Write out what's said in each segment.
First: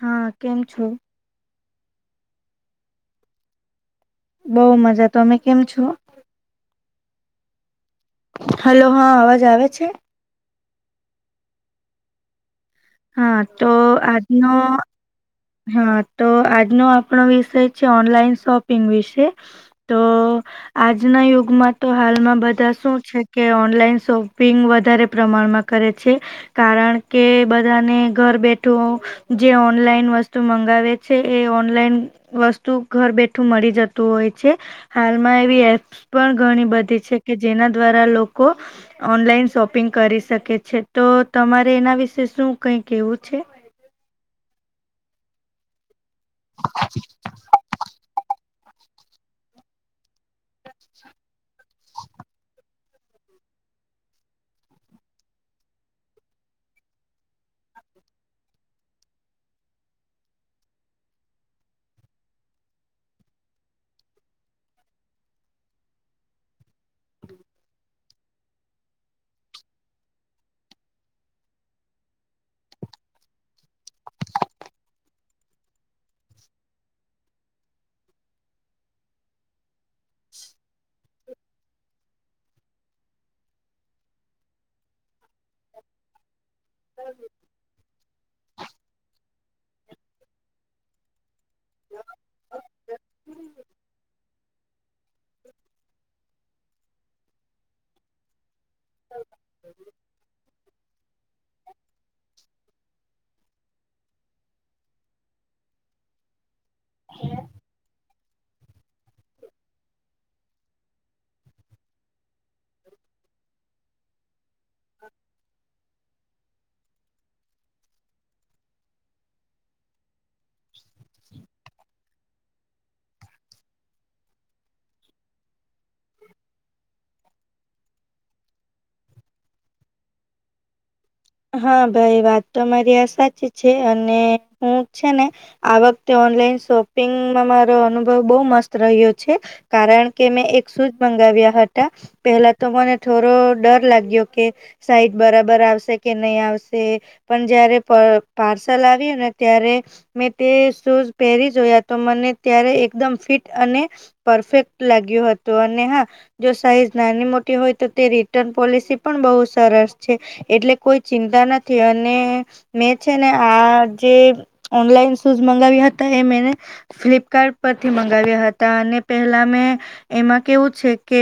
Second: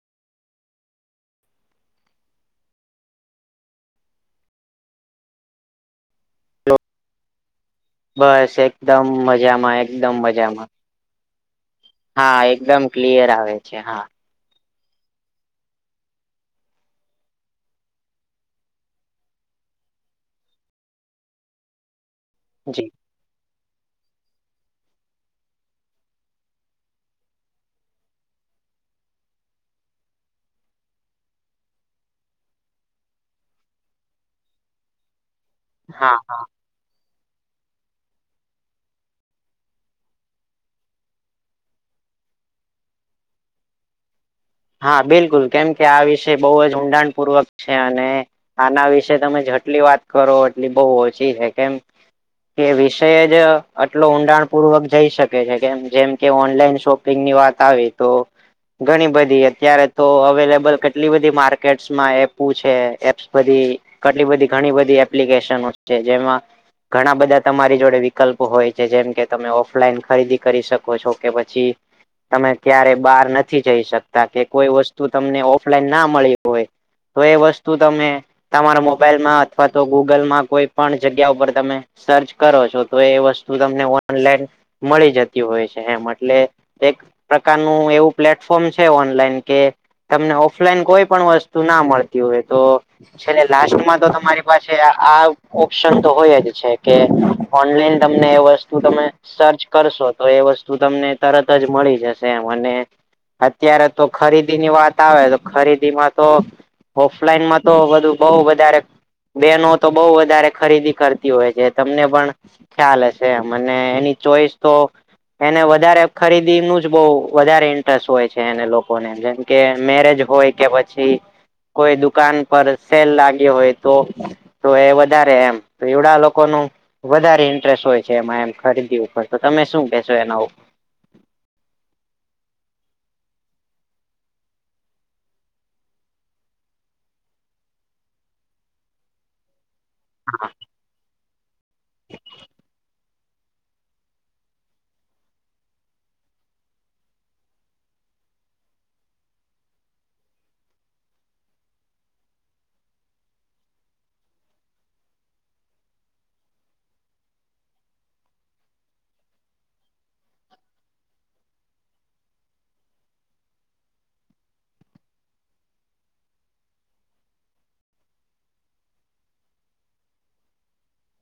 હા, કેમ છો? બઉ મજા તમે કેમ છો? બસ હલો એકદમ હા અવાજ આવે મજામાં છે એકદમ મજામાં- હા, એકદમ- ક્લિયર હા, આવે તો છે હા આજનો- હા, તો આજનો આપણો વિષય છે, ઓનલાઈન શોપિંગ વિશે- તો આજના યુગમાં તો હાલમાં બધા- બધા જી શું છે કે ઓનલાઈન શોપિંગ વધારે પ્રમાણમાં કરે છે કારણ કે, બધાને ઘર બેઠું જે ઓનલાઈન વસ્તુ મંગાવે છે એ ઓનલાઈન- વસ્તુ ઘર બેઠું મળી જતું હોય છે. હાલમાં એવી હા પણ હા ઘણી બધી છે, કે જેના દ્વારા લોકો- ઓનલાઈન શોપિંગ કરી શકે છે તો, તમારે એના વિશે શું કઈ કેવું છે. હા બિલકુલ કેમ કે આ વિષય બહુ જ ઊંડાણ પૂર્વક છે અને- આના વિશે તમે જેટલી વાત કરો એટલી બહુ ઓછી છે કેમ- કે વિષય જ આટલો ઊંડાણ પૂર્વક જઈ શકે છે કેમ જેમ કે ઓનલાઈન શોપપિંગ - ની વાત આવે તો ઘણી બધી- અત્યારે તો અવેલેબલ કેટલી બધી માર્કેટમાં એપુ છે એપ્સ બધી- કેટલી બધી ઘણી બધી એપ્લિકેશનો છે જેમાં- ઘણા બધા તમારી જોડે વિકલ્પો હોય છે જેમ કે તમે ઓફલાઈન ખરીદી કરી શકો છો કે પછી- તમે ક્યારે બહાર નથી જઈ શકતા કે કોઈ વસ્તુ તમને ઓફલાઈન ના મળી હોય- તો એ વસ્તુ તમે- તમારા મોબાઈલમાં અથવા તો ગૂગલમાં કોઈ પણ જગ્યા ઉપર તમે- સર્ચ કરો છો તો એ વસ્તુ તમને ઓનલાઈન મળી જાય- હોય છે એમ એટલે એક પ્રકારનું એવું પ્લેટફોર્મ છે. છે ઓનલાઈન કે તમને ઓફલાઈન કોઈ પણ વસ્તુ ના મળતી હોય તો- છેલે લાસ્ટમાં તો તમારી પાસે આ ઓપ્શન તો હોય જ છે કે- ઓનલાઈન તમને એ વસ્તુ- તમે સર્ચ કરશો તો એ વસ્તુ તમને તરત જ મળી જશે એમ અને- અત્યારે તો ખરીદીની વાત આવે તો ખરીદીમાં તો ઓફલાઈનમાં તો બધું- બહુ વધારે બેનો તો બહું વધારે ખરીદી કરતી હોય છે તમને પણ- ખ્યાલ હશે મને એની ચોઈસ- તો એને વધારે ખરીદી નું જ બહુ વધારે ઇન્ટરેસ્ટ હોય છે. છેને લોકોને જેમ કે મેરેજ હોય કે પછી- કોઈ દુકાન પર સેલ લાગયો હોય તો- તો એ વધારે એમ તો એવડા લોકો નુ- વધારે ઇન્ટરેસ્ટ હોય છે એમાં એમ ખરીદી ઉપર તો તમે શું કેશો એના ઉપર- હા ભાઈ વાત તો તમારી આ સાચી છે અને હું છે. ને- આ વખતે ઓનલાઈન શોપિંગમાં મારો અનુભવ બહુ મસ્ત રહ્યો છે. કારણ- કે મેં એક શૂઝ મંગાવ્યા હતા પેલા તો મને થોડો ડર લાગ્યો કે- સાઈટ બરાબર આવશે. કે નહીં આવશે પણ જય્યારે પ પાર્સલ આવ્યું ને ત્યારે- મેં તે શૂઝ પહેરી જોયા તો મને ત્યારે એકદમ ફિટ અને- પરફેક્ટ લાગ્યું હતું અને હા જો સાઈઝ નાની મોટી હોય તો તે રિટર્ન પોલિસી પણ બહુ સરસ છે એટલે કોઈ ચિંતા નથી અને મેં છે ને આ જે ઓનલાઈન શૂઝ મંગાવ્યા હતા એ મેને ફ્લિપકાર્ટ પરથી મંગાવ્યા હતા અને પહેલા મેં એમાં કેવું છે કે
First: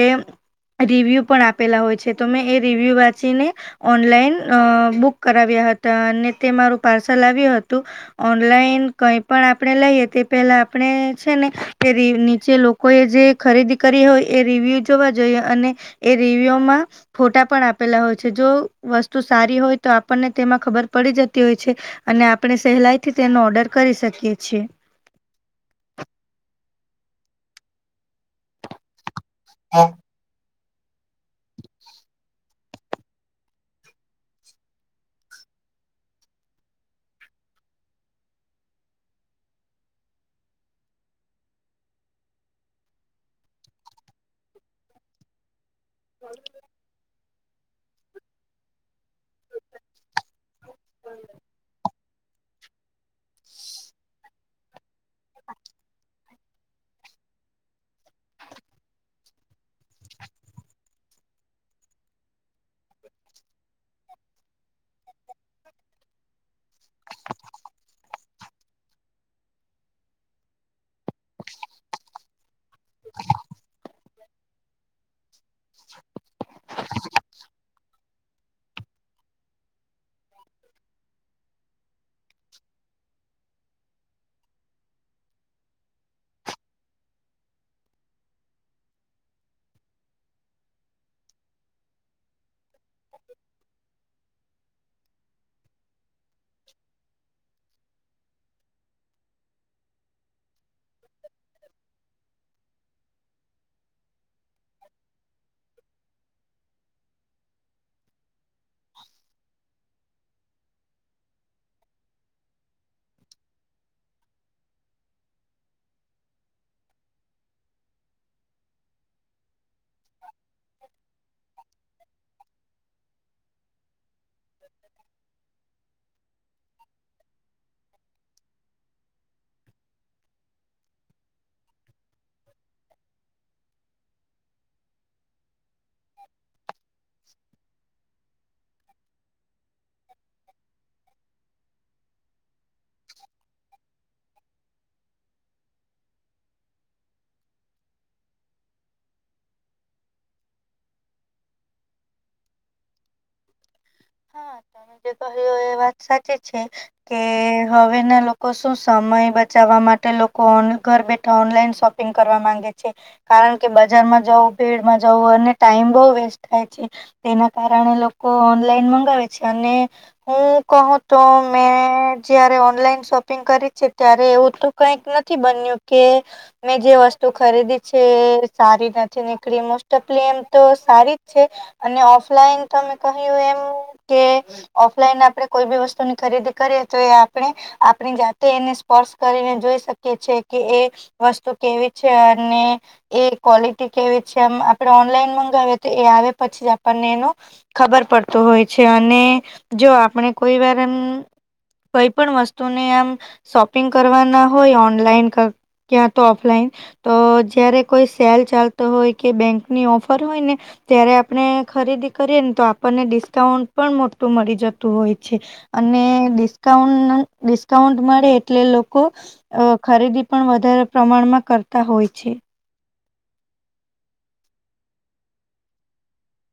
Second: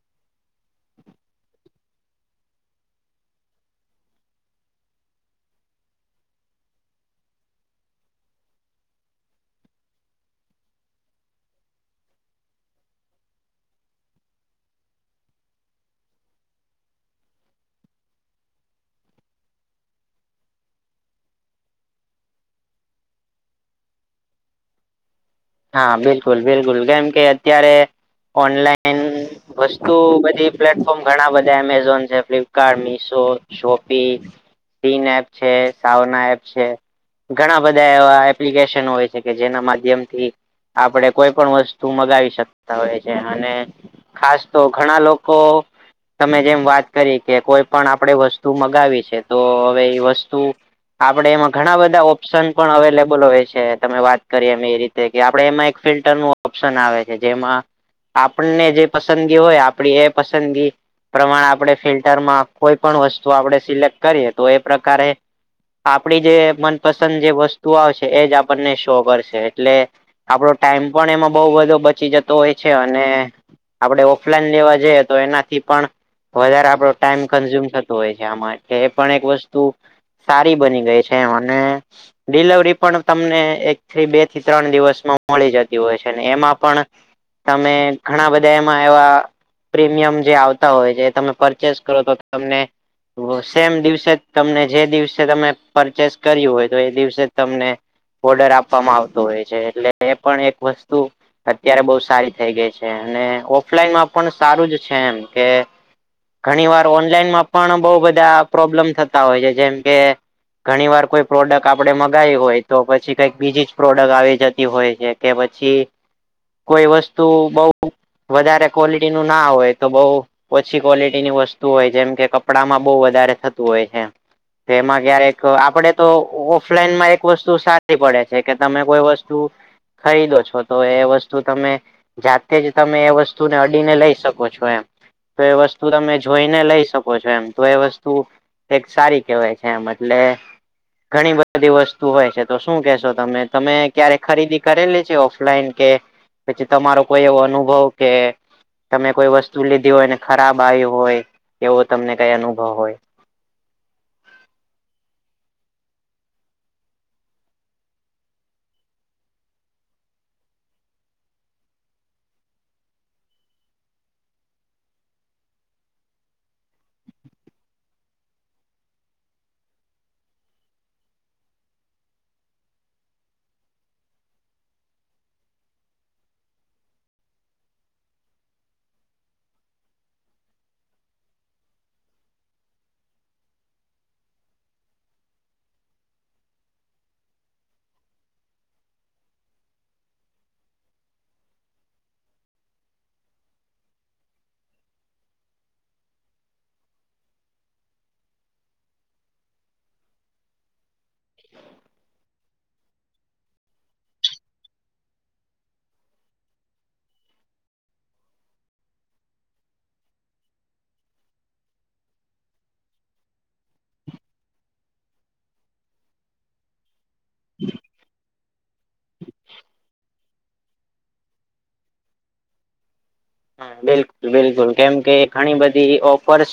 રિવ્યૂ પણ આપેલા હોય છે તો મેં એ રિવ્યૂ વાંચીને ઓનલાઈન અ બુક કરાવ્યા હતા અને તે મારું પાર્સલ આવ્યું હતું ઓનલાઈન કઈ પણ આપણેે લઈએ તે પેલા આપણે છે ને નીચે કોઈએ જે ખરીદી કરી હોય એ રિવ્યુ જોવા જોઈએ અને એ રિવ્યુમાં ફોટા પણ આપેલા હોય છે જો વસ્તુ સારી હોય તો આપણને તેમાં ખબર પડી જતી હોય છે અને આપણે સહેલાઈ થી તેનો ઓર્ડર કરી શકીએ છીએ હા બિલકુલ બિલકુલ કેમ કે અત્યારે ઓનલાઈન વસ્તુ બધી પ્લેટફોર્મ ઘણા બધા એમેઝોન છે ફ્લિપકાર્ટ મિશો શોપી સીન એપ છે સાવના એપ છે ઘણા બધા એવા એપ્લિકેશન હોય છે કે જેના માધ્યમ થી આપણે કોઈ પણ વસ્તુ મગાવી શકતા હોય છે અને ખાસ તો ઘણા લોકો તમે જેમ વાત કરી કે કોઈ પણ આપણે વસ્તુ મગાવી છે તો હવે એ વસ્તુ આપડે એમાં ઘણા બધા ઓપ્શન પણ અવેલેબલ હોય છે તમે વાત કરીએ એમ એ રીતે આપડે એમાં એક ફિલ્ટર નું ઓપ્શન આવે છે જેમાં આપણને જે પસંદગી હોય આપડી એ પસંદગી પ્રમાણે આપણે ફિલ્ટરમાં કોઈ પણ વસ્તુ આપણે સિલેક્ટ કરીએ તો એ પ્રકારે આપડી જે મનપસંદ જે વસ્તુ આવશે એજ આપણને શો કરશે એટલે આપડો ટાઈમ પણ એમાં બહુ બધો બચી જતો હોય છે અને આપડણે ઓફલાઈન લેવા જઈએ તો એનાથી પણ વધારે આપડો ટાઈમ કન્ઝ્યુમ થતો હોય છે આમાં એટલે એ પણ એક વસ્તુ સારી બની ગઈ છે અને ડિલવરી પણ તમને એક થી બે થી ત્રણ દિવસમાં મળી જતી હોય છેને એમાં પણ તમે ઘણા બધા એમાં એવા પ્રીમિયમ જે આવતા હોય છે તમે પરચેસ કરો તો તમને સેમ દિવસે જ તમને જે દિવસે તમે પરચેસ કર્યું હોય તો એ દિવસે તમને ઓર્ડર આપવામાં આવતો હોય છે એટલે એ પણ એક વસ્તુ અત્યારે બઉ સારી થઈ ગઈ છે અને ઓફલાઈનમાં પણ સારું જ છે એમ કે ઘણી વાર ઓનલાઈનમાં પણ બહુ બધા પ્રોબ્લેમ થતા હોય છે જેમ કે ઘણી વાર કોઈ પ્રોડક્ટ આપડે મગાવી હોય તો પછી કઈક બીજીજ પ્રોડક્ટ આવે જતી હોય છે કે પછી કોઈ વસ્તુ બઉ વધારે ક્વોલિટી નું ના હોય તો બહુ ઓછી ક્વોલિટી ની વસ્તુ હોય જેમ કે કપડામાં બહુ વધારે થતું હોય છે તેમાં ક્યારેક આપડે તો ઓફલાઈનમાં એક વસ્તુ સારી પડે છે જે કે તમે કોઈ વસ્તુ ખરીદો છો તો એ વસ્તુ તમે જાતે જ તમે એ વસ્તુને અડીને લઈ શકો છો એમ તો એ વસ્તુ તમે જોઈને લઈ શકો છો એમ તો એ વસ્તુ એક સારી કેહેવાય છે એમ એટલે ઘણી બધી બધી વસ્તુ હોય છે તો શું કેશો તમે તમે ક્યારે ખરીદી કરેલી છે ઓફલાઈન કે પછી તમારો કોઈ એવો અનુભવ કે તમે કોઈ વસ્તુ લીધી હોય ને ખરાબ આવી હોય એવો તમને કઈ અનુભવ હોય હા તમે જે કહ્યું એ વાત સાચી છે કે હવે ના લોકો શું સમય બચાવવા માટે લોકોન ઘર બેઠા ઓનલાઈન શોપ ઈનંગ કરવા માંગે છે કારણ કે બજારમાં જવ ભીડમાં જવ અને ટાઈમ બહ વેસ્ટ થાય છે તેના કારણે લોકો ઓનલાઈન મંગાવે છે અને હું કહું તો મેં જયારે ઓનલાઈન શોપિંગ કરી છે ત્યારે એવું તો કઈક નથી બન્યું કે મેં જે વસ્તુ ખરીદી છે એ સારી નથી નીકળી મોસ્ટ ઓફલી એમ તો સારી જ છે અને ઓફલાઈન તમે કહ્યું એમ કે ઓફલાઈન આપણે કોઈ બી વસ્તુની ખરીદી કરીએ તો એ આપણે આપણી જાતે એને સ્પર્શ કરીને જોઈ શકીએ છીએ કે એ વસ્તુ કેવી છે અને એ ક્વોલિટી કેવી છેમ આપણે ઓનલાઈન મંગાવએ તો એ આવે પછી આપણને એનું ખબર પડતું હોય છે અને જો આપણે કોઈ વાર એમ. કઈ પણ વસ્તુને આમ શોપિંગ કરવાના હોય ઓનલાઈન ક્યાં તો ઓફલાઈન તો જયારે કોઈ સેલ ચાલતો હોય કે બેંકની ઓફર હોય ને ત્યારે આપણે ખરીદી કરીએે ને તો આપણને ડિ- ડિસ્કાઉન્ટ પણ મોટું મળી જતું હોય છે અને ડિસ્કાઉન્ટ ડિસ્કાઉન્ટ મળે એટલે લોકો અ ખરીદી પણ વધારે પ્રમાણમાં કરતા હોય છે હ બિલકુલ બિલકુલ કેમ કે ઘણી બધી ઓફર્સ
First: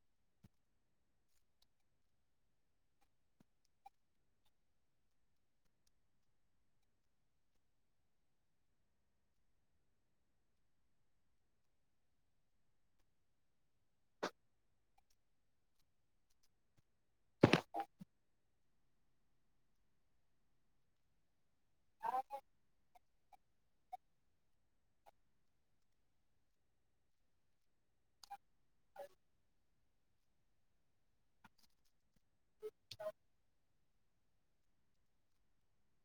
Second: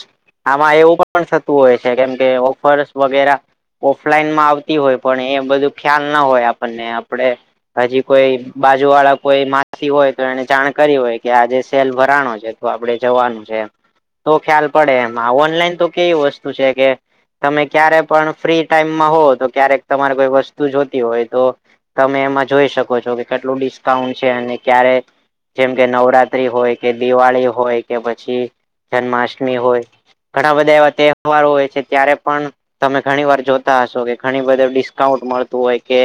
આમાં એવું પણ થતું હોય છે કેમ કે ઓફર્સ વગેરે ઓફલાઈનમાં આવતી હોય પણ એ બધું ખ્યાલ ના હોય આપણને આપડે હજી કોઈ બાજુ વાળા કોઈ માસી હોય તો એને જાણ કરી હોય કે આજે સેલ ભરાણો છે તો આપડે જવાનું છે તો ખ્યાલ પડે એમાં ઓનલાઈન તો કેવી વસ્તુ છે કે. તમે ક્યારે પણ ફ્રી ટાઈમમાં હોવ તો ક્યારેક તમારે કોઈ વસ્તુ જોતી હોય તો. તમે એમાં જોઈ શકો છો કે કેટલું ડિસ્કાઉન્ટ છે અને ક્યારે જેમ કે નવરાત. ત હોય કે દિવાળી હોય કે પછી જન્માષ્ટમી હોય. ઘણા બધા એવા તહેવારો હોય છે ત્યારે પણ. તમે ઘણી વાર જોતા હશો કે ઘણી બધી ડિસ્કાઉન્ટ મળતું હોય કે.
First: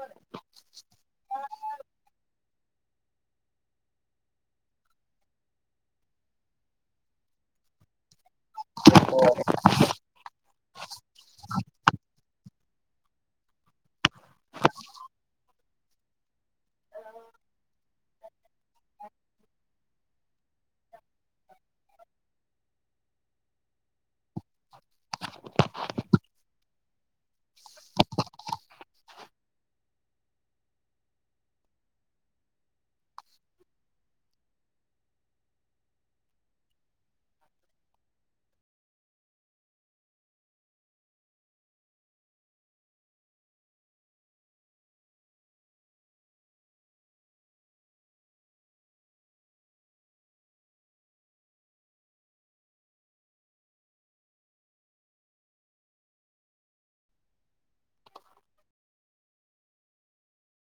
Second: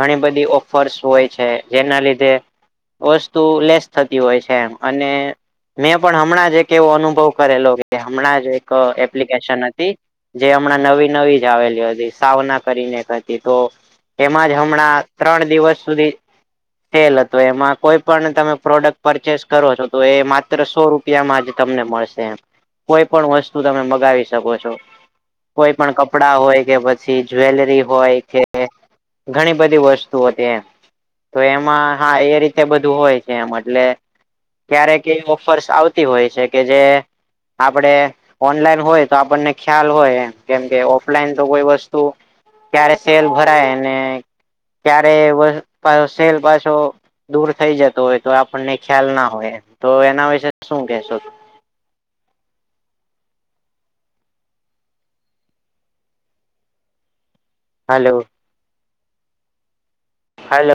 ઘણી બધી ઓફર્સ હોય છે જેના લીધે વસ્તુ લેસ થતી હોય છે. અને મેં પણ હમણાં જ એક એવો અનુભવ કરેલો કે હમણાં જ. એપ્લિકેશન હતી જે હમણાં નવી નવી જ આવેલી હતી. સાવના કરીનેતી તો એમાં જ હમણાં ત્રણ દિવસ સુધી. સેલ હતો એમાં કોઈ પણ તમે પ્રોડક્ટ પરચેસ કરો છો. તો એ માત્ર સો રૂપિયામાંજ તમને મળશે એમ. કોઈ પણ વસ્તુ તમે મગાવી શકો છો. કોઈ પણ કપડાં હોય કે પછી જ્વેલરી હોય કે. ઘણી બધી વસ્તુઓ હતી એમ તો એમાં હા એ રીતે બધું હોય છે એમ એટલે. ક્યારેક એવી ઓફર્સ આવતી હોય છે કે જે આપડે. ઓનલાઈન હોય તો આપણને ખ્યાલ હોય એમ કેમ કે ઓફલાઈન તો કોઈ વસ્તુ. ક્યારે સેલ ભરાય ને. ક્યારે સેલ પાછો દૂર થઈ જતો હોય તો આપણને. ખ્યાલ ના હોય એમ તો એના વિશે શું કેશો. હલો. [unintelligible]